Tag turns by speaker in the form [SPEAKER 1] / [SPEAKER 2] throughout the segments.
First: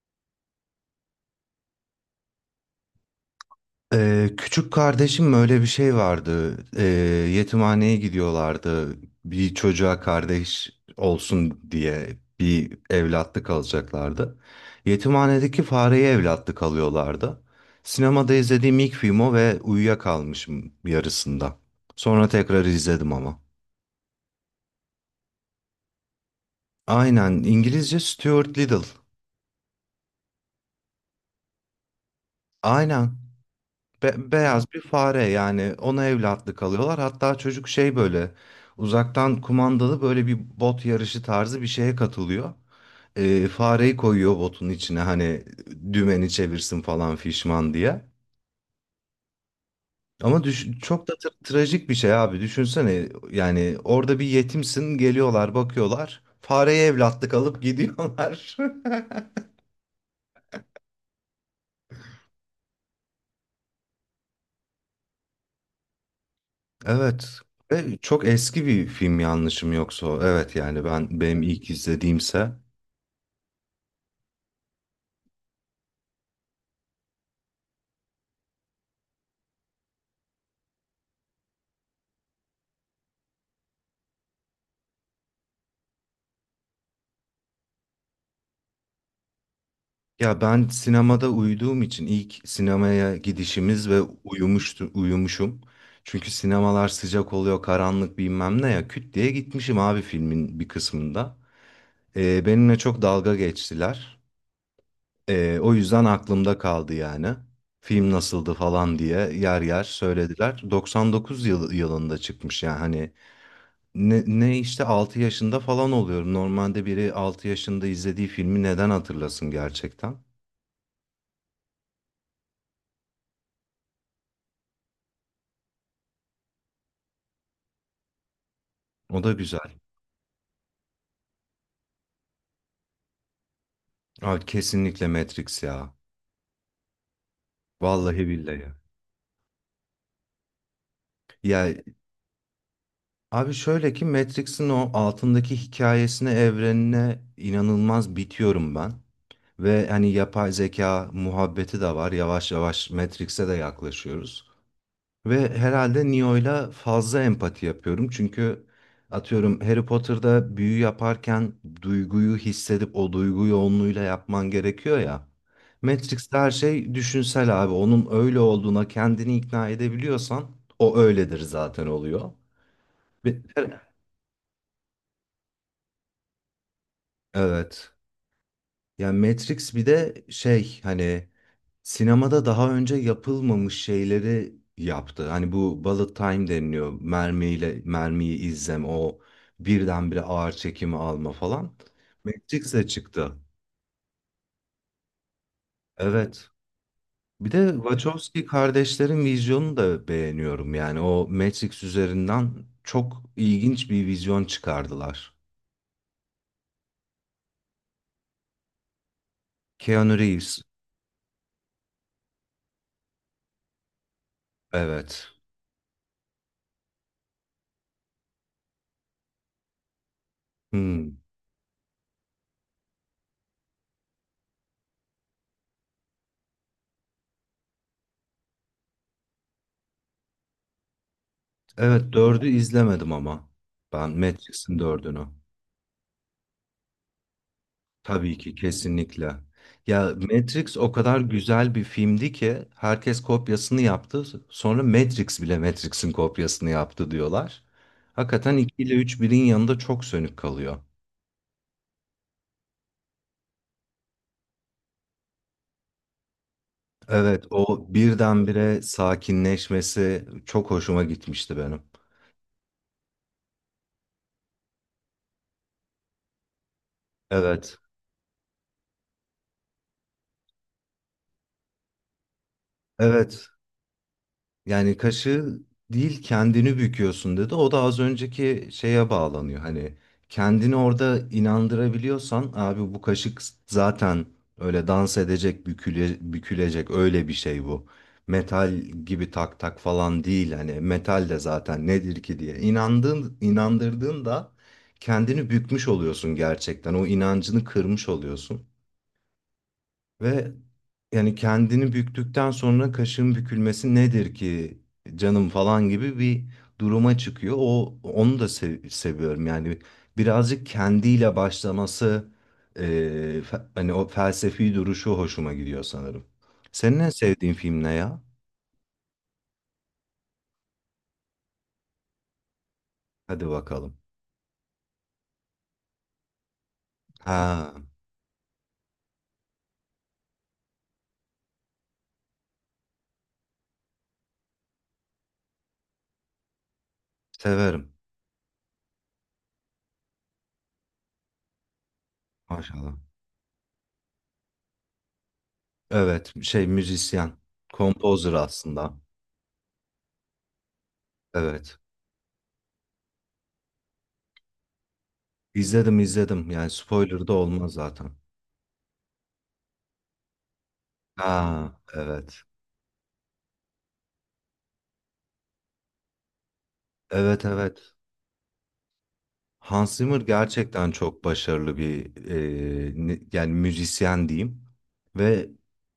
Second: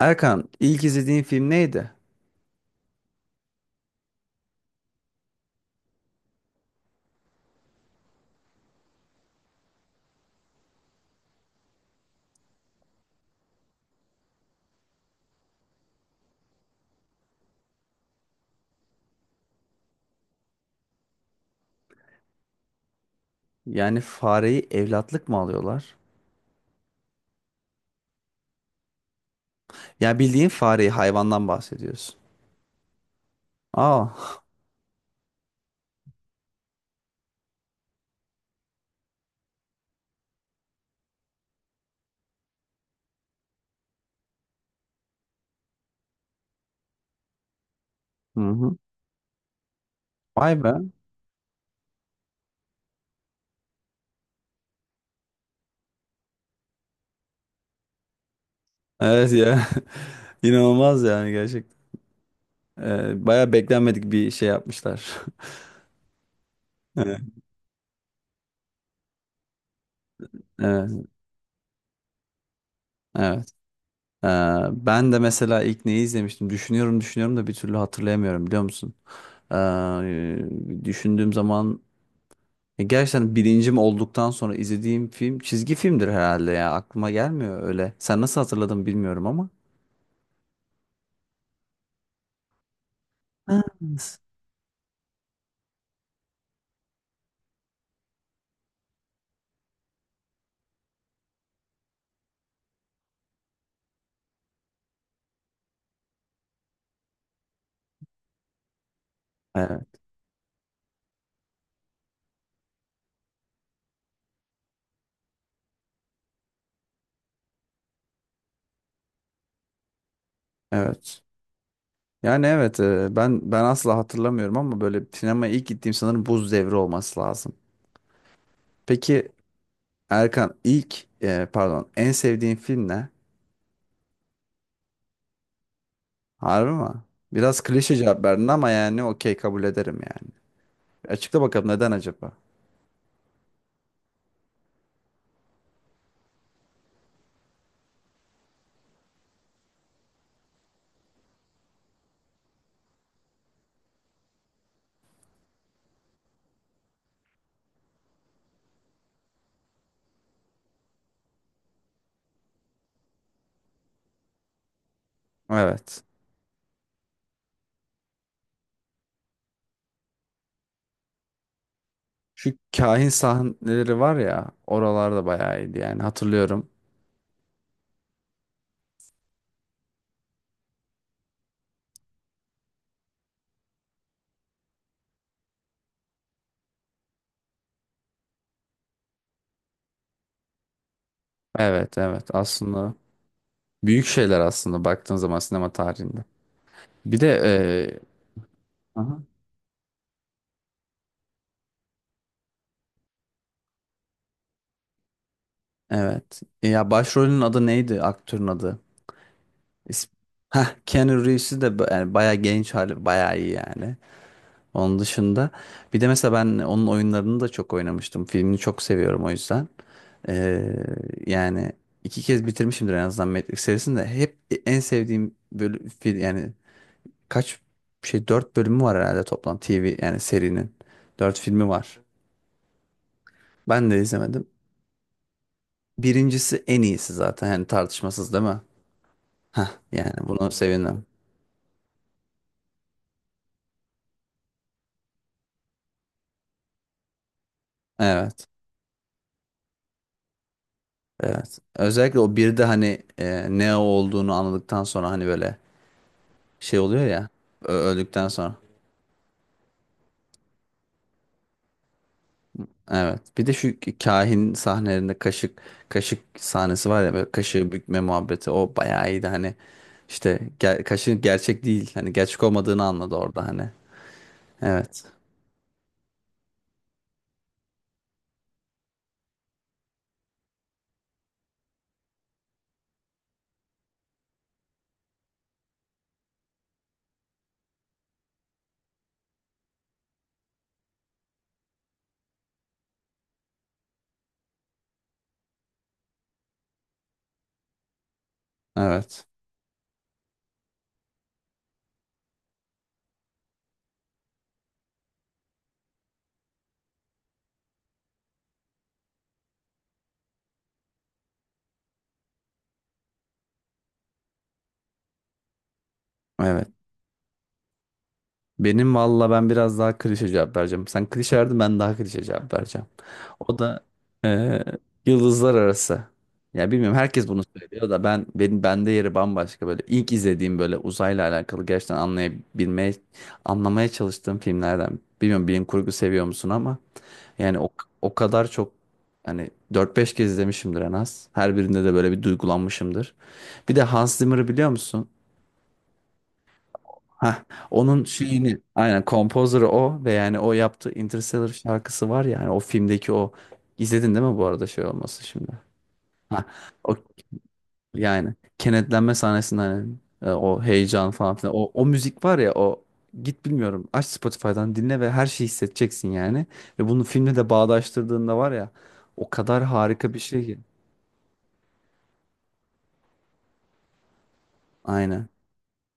[SPEAKER 1] Erkan, ilk izlediğin film neydi?
[SPEAKER 2] Küçük kardeşim öyle bir şey vardı. Yetimhaneye gidiyorlardı. Bir çocuğa kardeş olsun diye bir evlatlık alacaklardı. Yetimhanedeki fareye evlatlık alıyorlardı. Sinemada izlediğim ilk film o ve uyuyakalmışım yarısında. Sonra tekrar izledim ama.
[SPEAKER 1] Yani fareyi evlatlık mı alıyorlar?
[SPEAKER 2] Aynen, İngilizce Stuart Little.
[SPEAKER 1] Yani bildiğin fareyi hayvandan bahsediyorsun.
[SPEAKER 2] Aynen.
[SPEAKER 1] Aa.
[SPEAKER 2] Beyaz bir fare, yani ona evlatlık alıyorlar. Hatta çocuk şey böyle uzaktan kumandalı böyle bir bot yarışı tarzı bir şeye katılıyor. Fareyi koyuyor botun içine, hani dümeni çevirsin falan fişman diye.
[SPEAKER 1] Hı hı.
[SPEAKER 2] Ama
[SPEAKER 1] Vay be.
[SPEAKER 2] çok da trajik bir şey abi, düşünsene, yani orada bir yetimsin, geliyorlar bakıyorlar fareye evlatlık alıp gidiyorlar.
[SPEAKER 1] Evet ya. İnanılmaz yani gerçekten. Baya beklenmedik bir şey yapmışlar. Evet.
[SPEAKER 2] Evet. Ve çok eski bir film yanlışım yoksa. O. Evet, yani
[SPEAKER 1] Evet.
[SPEAKER 2] ben, benim ilk izlediğimse.
[SPEAKER 1] Evet. Ee, Ben de mesela ilk neyi izlemiştim? Düşünüyorum düşünüyorum da bir türlü hatırlayamıyorum biliyor musun? Ee, Düşündüğüm zaman ya gerçekten bilincim olduktan sonra izlediğim film çizgi filmdir herhalde ya. Aklıma gelmiyor öyle. Sen nasıl hatırladın bilmiyorum ama.
[SPEAKER 2] Ya ben sinemada uyuduğum için ilk sinemaya
[SPEAKER 1] Ha,
[SPEAKER 2] gidişimiz ve
[SPEAKER 1] s-
[SPEAKER 2] uyumuşum. Çünkü sinemalar sıcak oluyor, karanlık bilmem ne ya. Küt diye gitmişim abi filmin bir kısmında. Benimle çok dalga geçtiler. O yüzden aklımda kaldı yani. Film nasıldı falan diye yer yer
[SPEAKER 1] evet.
[SPEAKER 2] söylediler. 99 yılında çıkmış, yani hani ne işte 6 yaşında falan oluyorum. Normalde biri 6 yaşında izlediği filmi neden hatırlasın gerçekten?
[SPEAKER 1] Evet. Yani evet ben asla hatırlamıyorum ama böyle sinemaya ilk gittiğim sanırım Buz Devri olması lazım.
[SPEAKER 2] O
[SPEAKER 1] Peki
[SPEAKER 2] da güzel.
[SPEAKER 1] Erkan, ilk pardon, en sevdiğin film ne?
[SPEAKER 2] Abi kesinlikle Matrix ya.
[SPEAKER 1] Harbi mi? Biraz klişe cevap
[SPEAKER 2] Vallahi
[SPEAKER 1] verdin ama
[SPEAKER 2] billahi.
[SPEAKER 1] yani okey, kabul ederim yani. Açıkla bakalım
[SPEAKER 2] Ya
[SPEAKER 1] neden acaba?
[SPEAKER 2] abi şöyle ki, Matrix'in o altındaki hikayesine, evrenine inanılmaz bitiyorum ben. Ve hani yapay zeka muhabbeti de var. Yavaş yavaş Matrix'e de yaklaşıyoruz. Ve herhalde Neo'yla fazla empati yapıyorum. Çünkü atıyorum Harry Potter'da büyü yaparken duyguyu hissedip o duygu yoğunluğuyla yapman gerekiyor ya.
[SPEAKER 1] Evet.
[SPEAKER 2] Matrix'te her şey düşünsel abi. Onun öyle olduğuna kendini ikna edebiliyorsan o öyledir zaten oluyor.
[SPEAKER 1] Şu kahin
[SPEAKER 2] Ve-
[SPEAKER 1] sahneleri var ya, oralarda bayağı iyiydi yani, hatırlıyorum.
[SPEAKER 2] Evet. Yani Matrix bir de şey, hani sinemada daha önce yapılmamış şeyleri yaptı. Hani bu bullet time deniliyor. Mermiyle mermiyi o birdenbire ağır çekimi alma falan.
[SPEAKER 1] Evet, evet,
[SPEAKER 2] Matrix'e
[SPEAKER 1] aslında
[SPEAKER 2] çıktı.
[SPEAKER 1] büyük şeyler aslında baktığın zaman sinema tarihinde.
[SPEAKER 2] Evet.
[SPEAKER 1] Bir de
[SPEAKER 2] Bir de Wachowski
[SPEAKER 1] aha.
[SPEAKER 2] kardeşlerin vizyonunu da beğeniyorum. Yani o Matrix üzerinden çok ilginç bir vizyon çıkardılar.
[SPEAKER 1] Evet. Ya başrolün adı neydi, aktörün adı? İsm
[SPEAKER 2] Keanu Reeves.
[SPEAKER 1] Heh, Keanu Reeves'i de, yani bayağı genç hali bayağı iyi yani. Onun
[SPEAKER 2] Evet.
[SPEAKER 1] dışında bir de mesela ben onun oyunlarını da çok oynamıştım. Filmini çok seviyorum o yüzden. E,
[SPEAKER 2] Hmm.
[SPEAKER 1] Yani iki kez bitirmişimdir en azından Matrix serisini de, hep en sevdiğim böyle yani kaç dört bölümü var herhalde toplam TV, yani serinin. Dört filmi var.
[SPEAKER 2] Evet, dördü izlemedim ama.
[SPEAKER 1] Ben de
[SPEAKER 2] Ben
[SPEAKER 1] izlemedim.
[SPEAKER 2] Matrix'in dördünü.
[SPEAKER 1] Birincisi en iyisi zaten yani, tartışmasız
[SPEAKER 2] Tabii
[SPEAKER 1] değil
[SPEAKER 2] ki,
[SPEAKER 1] mi?
[SPEAKER 2] kesinlikle.
[SPEAKER 1] Heh,
[SPEAKER 2] Ya
[SPEAKER 1] yani bunu
[SPEAKER 2] Matrix o
[SPEAKER 1] sevindim.
[SPEAKER 2] kadar güzel bir filmdi ki herkes kopyasını yaptı. Sonra Matrix bile Matrix'in kopyasını yaptı diyorlar.
[SPEAKER 1] Evet.
[SPEAKER 2] Hakikaten 2 ile 3 birin yanında çok sönük kalıyor.
[SPEAKER 1] Evet. Özellikle o bir de hani ne olduğunu anladıktan sonra hani böyle şey oluyor ya,
[SPEAKER 2] Evet, o
[SPEAKER 1] öldükten sonra.
[SPEAKER 2] birdenbire sakinleşmesi çok hoşuma gitmişti benim.
[SPEAKER 1] Evet. Bir de şu kahin sahnelerinde kaşık sahnesi var ya, böyle kaşığı
[SPEAKER 2] Evet.
[SPEAKER 1] bükme muhabbeti, o bayağı iyiydi hani, işte kaşığın gerçek değil, hani gerçek olmadığını anladı orada
[SPEAKER 2] Evet.
[SPEAKER 1] hani.
[SPEAKER 2] Yani
[SPEAKER 1] Evet.
[SPEAKER 2] kaşı değil, kendini büküyorsun dedi. O da az önceki şeye bağlanıyor. Hani kendini orada inandırabiliyorsan abi, bu kaşık zaten öyle dans edecek, büküle, bükülecek, öyle bir şey bu. Metal gibi tak tak falan değil. Hani metal de zaten nedir ki diye inandığın, inandırdığında kendini bükmüş oluyorsun gerçekten. O inancını kırmış oluyorsun.
[SPEAKER 1] Evet.
[SPEAKER 2] Ve yani kendini büktükten sonra kaşın bükülmesi nedir ki canım falan gibi bir duruma çıkıyor. O, onu da seviyorum. Yani birazcık kendiyle başlaması, e, hani o felsefi duruşu hoşuma gidiyor sanırım.
[SPEAKER 1] Evet.
[SPEAKER 2] Senin en sevdiğin film ne ya?
[SPEAKER 1] Benim valla, ben biraz daha klişe cevap vereceğim. Sen klişe verdin, ben daha klişe cevap vereceğim.
[SPEAKER 2] Hadi
[SPEAKER 1] O da
[SPEAKER 2] bakalım.
[SPEAKER 1] eee, yıldızlar arası. Ya bilmiyorum, herkes bunu
[SPEAKER 2] Ha,
[SPEAKER 1] söylüyor da ben, bende yeri bambaşka, böyle ilk izlediğim böyle uzayla alakalı gerçekten anlayabilmeye, anlamaya çalıştığım filmlerden. Bilmiyorum bilim kurgu seviyor musun ama yani
[SPEAKER 2] severim.
[SPEAKER 1] o kadar çok hani dört beş kez izlemişimdir en az. Her birinde de böyle bir
[SPEAKER 2] Maşallah.
[SPEAKER 1] duygulanmışımdır. Bir de Hans Zimmer'ı biliyor musun?
[SPEAKER 2] Evet, şey, müzisyen,
[SPEAKER 1] Hah, onun
[SPEAKER 2] kompozör
[SPEAKER 1] şeyini
[SPEAKER 2] aslında.
[SPEAKER 1] aynen, kompozörü o ve yani o yaptığı Interstellar
[SPEAKER 2] Evet.
[SPEAKER 1] şarkısı var ya, yani o filmdeki o izledin değil mi bu arada, şey olması şimdi?
[SPEAKER 2] İzledim
[SPEAKER 1] Ha,
[SPEAKER 2] izledim. Yani
[SPEAKER 1] o
[SPEAKER 2] spoiler da olmaz zaten.
[SPEAKER 1] yani kenetlenme sahnesinden hani, o heyecan falan filan
[SPEAKER 2] Ha,
[SPEAKER 1] o müzik var
[SPEAKER 2] evet.
[SPEAKER 1] ya, o git bilmiyorum aç Spotify'dan dinle ve her şeyi hissedeceksin yani, ve bunu filmle
[SPEAKER 2] Evet
[SPEAKER 1] de
[SPEAKER 2] evet.
[SPEAKER 1] bağdaştırdığında var ya, o kadar
[SPEAKER 2] Hans
[SPEAKER 1] harika bir
[SPEAKER 2] Zimmer
[SPEAKER 1] şey ki.
[SPEAKER 2] gerçekten çok başarılı bir yani müzisyen diyeyim,
[SPEAKER 1] Aynen.
[SPEAKER 2] ve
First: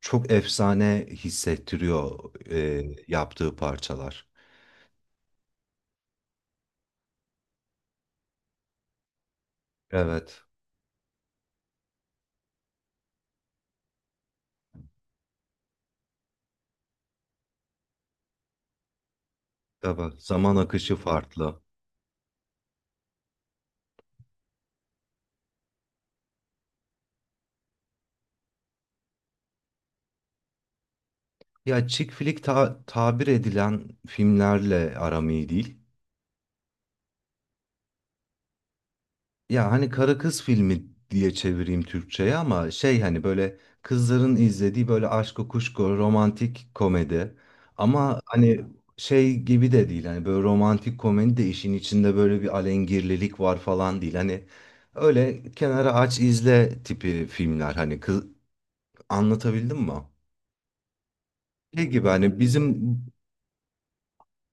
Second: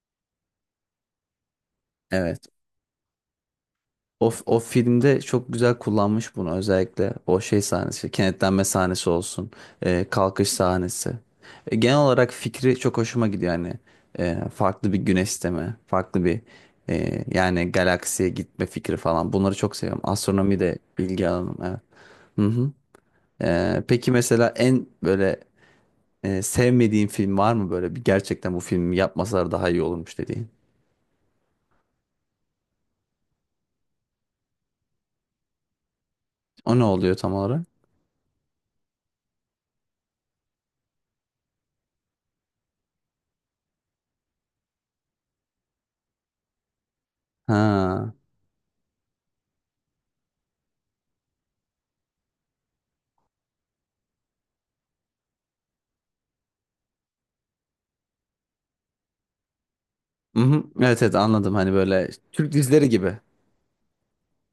[SPEAKER 2] çok efsane hissettiriyor
[SPEAKER 1] Evet.
[SPEAKER 2] e, yaptığı parçalar.
[SPEAKER 1] O filmde çok güzel kullanmış bunu, özellikle o şey sahnesi, kenetlenme sahnesi olsun,
[SPEAKER 2] Evet.
[SPEAKER 1] kalkış sahnesi. Genel olarak fikri çok hoşuma gidiyor yani. Farklı bir güneş sistemi, farklı bir yani galaksiye gitme fikri falan. Bunları çok seviyorum.
[SPEAKER 2] Evet. Zaman
[SPEAKER 1] Astronomi de
[SPEAKER 2] akışı
[SPEAKER 1] bilgi alanım.
[SPEAKER 2] farklı.
[SPEAKER 1] Evet. Hı hı. Peki mesela en böyle sevmediğin film var mı, böyle bir gerçekten bu filmi yapmasalar daha iyi olurmuş dediğin?
[SPEAKER 2] Ya chick flick tabir edilen filmlerle aram iyi değil.
[SPEAKER 1] O ne oluyor tam olarak?
[SPEAKER 2] Ya hani karı kız filmi diye çevireyim Türkçe'ye, ama şey, hani böyle kızların izlediği böyle aşko kuşko romantik komedi.
[SPEAKER 1] Ha.
[SPEAKER 2] Ama hani şey gibi de değil, hani böyle romantik komedi de işin içinde böyle bir alengirlilik var falan değil. Hani öyle kenara aç izle tipi filmler, hani kız, anlatabildim mi?
[SPEAKER 1] Hı hı. Evet, evet, anladım, hani
[SPEAKER 2] Şey gibi
[SPEAKER 1] böyle
[SPEAKER 2] hani
[SPEAKER 1] Türk
[SPEAKER 2] bizim
[SPEAKER 1] dizileri gibi.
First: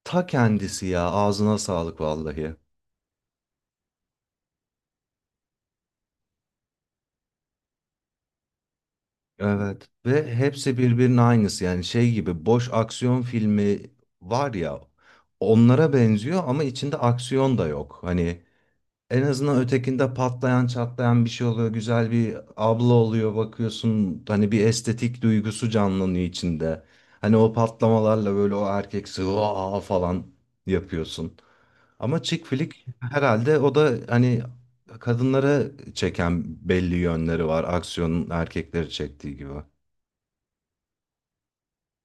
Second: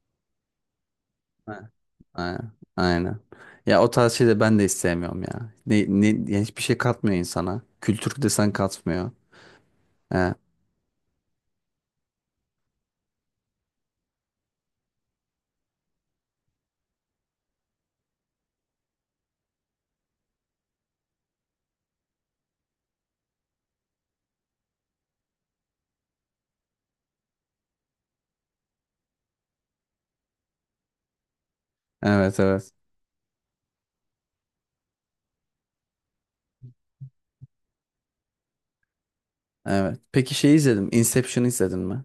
[SPEAKER 2] ta kendisi ya, ağzına
[SPEAKER 1] Ha.
[SPEAKER 2] sağlık
[SPEAKER 1] Aynen.
[SPEAKER 2] vallahi.
[SPEAKER 1] Aynen. Ya o tarz şeyleri ben de istemiyorum ya. Yani hiçbir şey katmıyor insana. Kültür desen katmıyor.
[SPEAKER 2] Evet,
[SPEAKER 1] He.
[SPEAKER 2] ve hepsi birbirinin aynısı, yani şey gibi boş aksiyon filmi var ya, onlara benziyor ama içinde aksiyon da yok. Hani en azından ötekinde patlayan çatlayan bir şey oluyor, güzel bir abla oluyor bakıyorsun, hani bir estetik duygusu canlanıyor içinde. Hani o patlamalarla böyle o erkeksi "Vaa!" falan yapıyorsun. Ama
[SPEAKER 1] Evet,
[SPEAKER 2] chick
[SPEAKER 1] evet.
[SPEAKER 2] flick herhalde o da hani kadınlara çeken belli yönleri var, aksiyonun erkekleri çektiği gibi.
[SPEAKER 1] Evet. Peki şey, izledim Inception'ı, izledin mi?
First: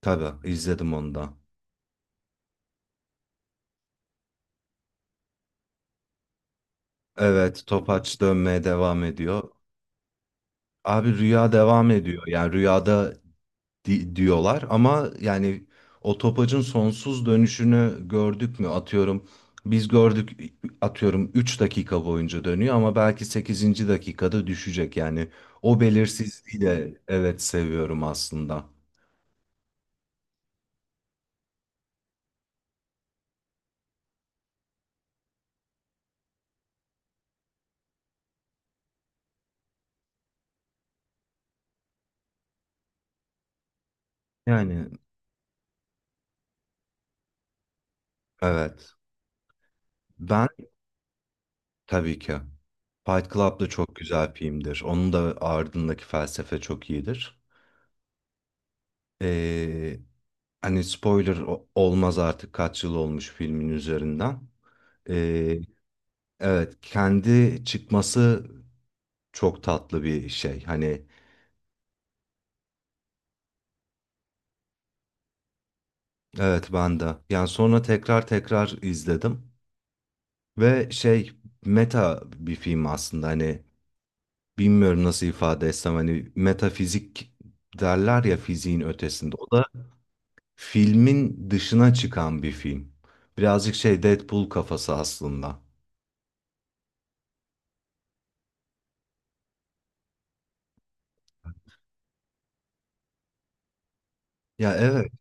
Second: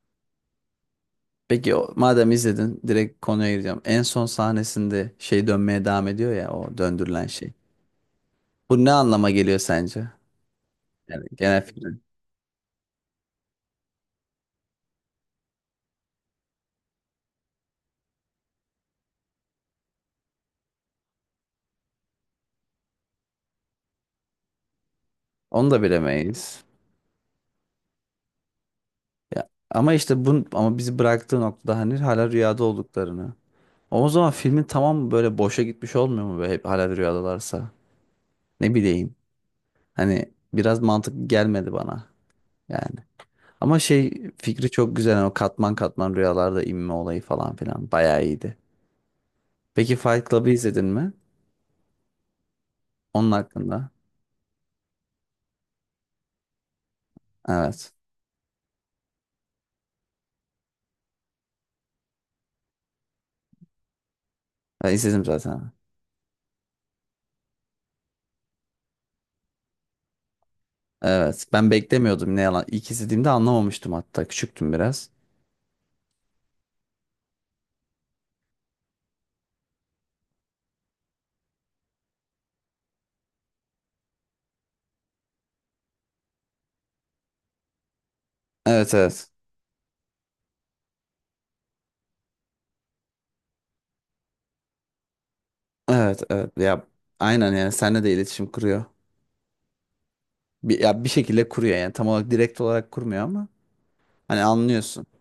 [SPEAKER 2] Tabii, izledim onu da.
[SPEAKER 1] Peki o, madem izledin, direkt konuya gireceğim. En son sahnesinde şey dönmeye devam ediyor ya, o döndürülen şey.
[SPEAKER 2] Evet, Topaç dönmeye
[SPEAKER 1] Bu ne
[SPEAKER 2] devam
[SPEAKER 1] anlama
[SPEAKER 2] ediyor.
[SPEAKER 1] geliyor sence?
[SPEAKER 2] Abi
[SPEAKER 1] Yani
[SPEAKER 2] rüya
[SPEAKER 1] genel
[SPEAKER 2] devam
[SPEAKER 1] fikrin.
[SPEAKER 2] ediyor. Yani rüyada diyorlar ama, yani o topacın sonsuz dönüşünü gördük mü? Atıyorum biz gördük, atıyorum 3 dakika boyunca dönüyor ama belki sekizinci dakikada düşecek. Yani
[SPEAKER 1] Onu
[SPEAKER 2] o
[SPEAKER 1] da
[SPEAKER 2] belirsizliği
[SPEAKER 1] bilemeyiz.
[SPEAKER 2] de evet seviyorum aslında.
[SPEAKER 1] Ya, ama işte bu, ama bizi bıraktığı noktada hani hala rüyada olduklarını. O zaman filmin, tamam böyle boşa gitmiş olmuyor mu, böyle hep hala rüyadalarsa? Ne bileyim. Hani biraz mantıklı gelmedi bana yani. Ama şey, fikri
[SPEAKER 2] Yani
[SPEAKER 1] çok güzel. Yani o katman katman rüyalarda inme olayı falan filan bayağı iyiydi.
[SPEAKER 2] evet,
[SPEAKER 1] Peki Fight
[SPEAKER 2] ben
[SPEAKER 1] Club'ı izledin mi?
[SPEAKER 2] tabii ki Fight
[SPEAKER 1] Onun
[SPEAKER 2] Club da
[SPEAKER 1] hakkında.
[SPEAKER 2] çok güzel filmdir. Onun da ardındaki felsefe çok iyidir.
[SPEAKER 1] Evet.
[SPEAKER 2] Ee, hani spoiler olmaz artık, kaç yıl olmuş filmin üzerinden.
[SPEAKER 1] Ben izledim
[SPEAKER 2] Ee,
[SPEAKER 1] zaten.
[SPEAKER 2] evet, kendi çıkması çok tatlı bir şey. Hani
[SPEAKER 1] Evet. Ben beklemiyordum, ne yalan. İlk izlediğimde anlamamıştım hatta. Küçüktüm biraz.
[SPEAKER 2] evet, ben de. Yani sonra tekrar tekrar izledim. Ve şey, meta bir film aslında, hani bilmiyorum nasıl ifade etsem, hani metafizik derler ya, fiziğin
[SPEAKER 1] Evet, evet.
[SPEAKER 2] ötesinde. O da filmin dışına çıkan bir film. Birazcık şey Deadpool kafası aslında.
[SPEAKER 1] Evet, evet. Ya aynen, yani seninle de iletişim kuruyor. Bir, ya bir şekilde kuruyor yani, tam olarak direkt olarak kurmuyor ama. Hani
[SPEAKER 2] Ya
[SPEAKER 1] anlıyorsun.
[SPEAKER 2] evet.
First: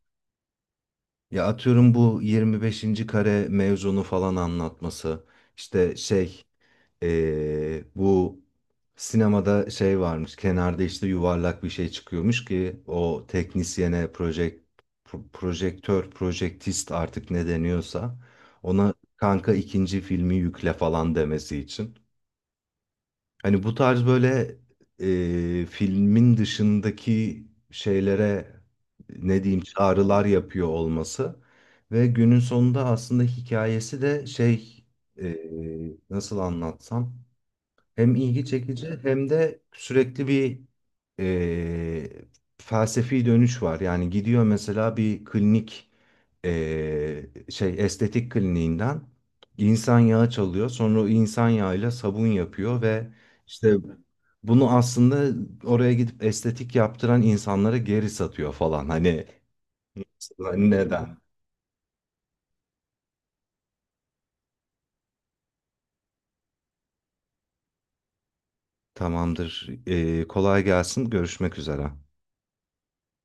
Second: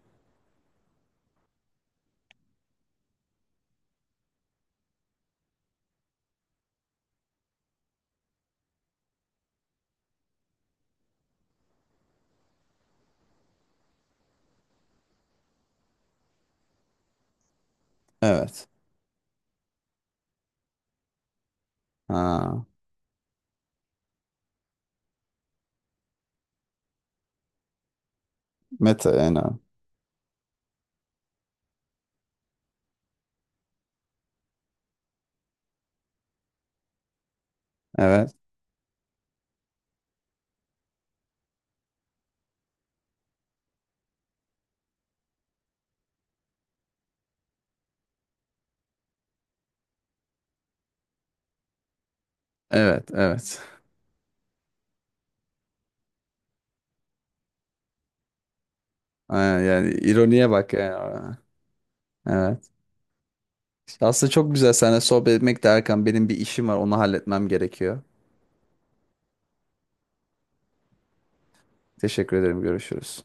[SPEAKER 2] Ya atıyorum bu 25. kare mevzunu falan anlatması. İşte şey bu sinemada şey varmış. Kenarda işte yuvarlak bir şey çıkıyormuş ki o teknisyene projektör, projektist artık ne deniyorsa
[SPEAKER 1] Evet.
[SPEAKER 2] ona kanka ikinci filmi yükle falan demesi için.
[SPEAKER 1] Ha.
[SPEAKER 2] Hani bu tarz böyle filmin dışındaki şeylere
[SPEAKER 1] Meta yani.
[SPEAKER 2] ne diyeyim çağrılar yapıyor olması, ve günün sonunda aslında hikayesi de şey, e, nasıl anlatsam, hem
[SPEAKER 1] Evet.
[SPEAKER 2] ilgi çekici hem de sürekli bir e, felsefi dönüş var. Yani gidiyor mesela bir klinik, şey estetik kliniğinden insan yağı çalıyor. Sonra o insan yağıyla sabun yapıyor
[SPEAKER 1] Evet.
[SPEAKER 2] ve
[SPEAKER 1] Evet.
[SPEAKER 2] işte bunu aslında oraya gidip estetik yaptıran insanlara geri satıyor falan. Hani
[SPEAKER 1] Ha, yani ironiye bak
[SPEAKER 2] neden?
[SPEAKER 1] yani. Evet. Aslında çok güzel seninle sohbet etmek de Erkan. Benim bir işim var. Onu halletmem gerekiyor.
[SPEAKER 2] Tamamdır. E, kolay gelsin. Görüşmek üzere.
[SPEAKER 1] Teşekkür ederim. Görüşürüz.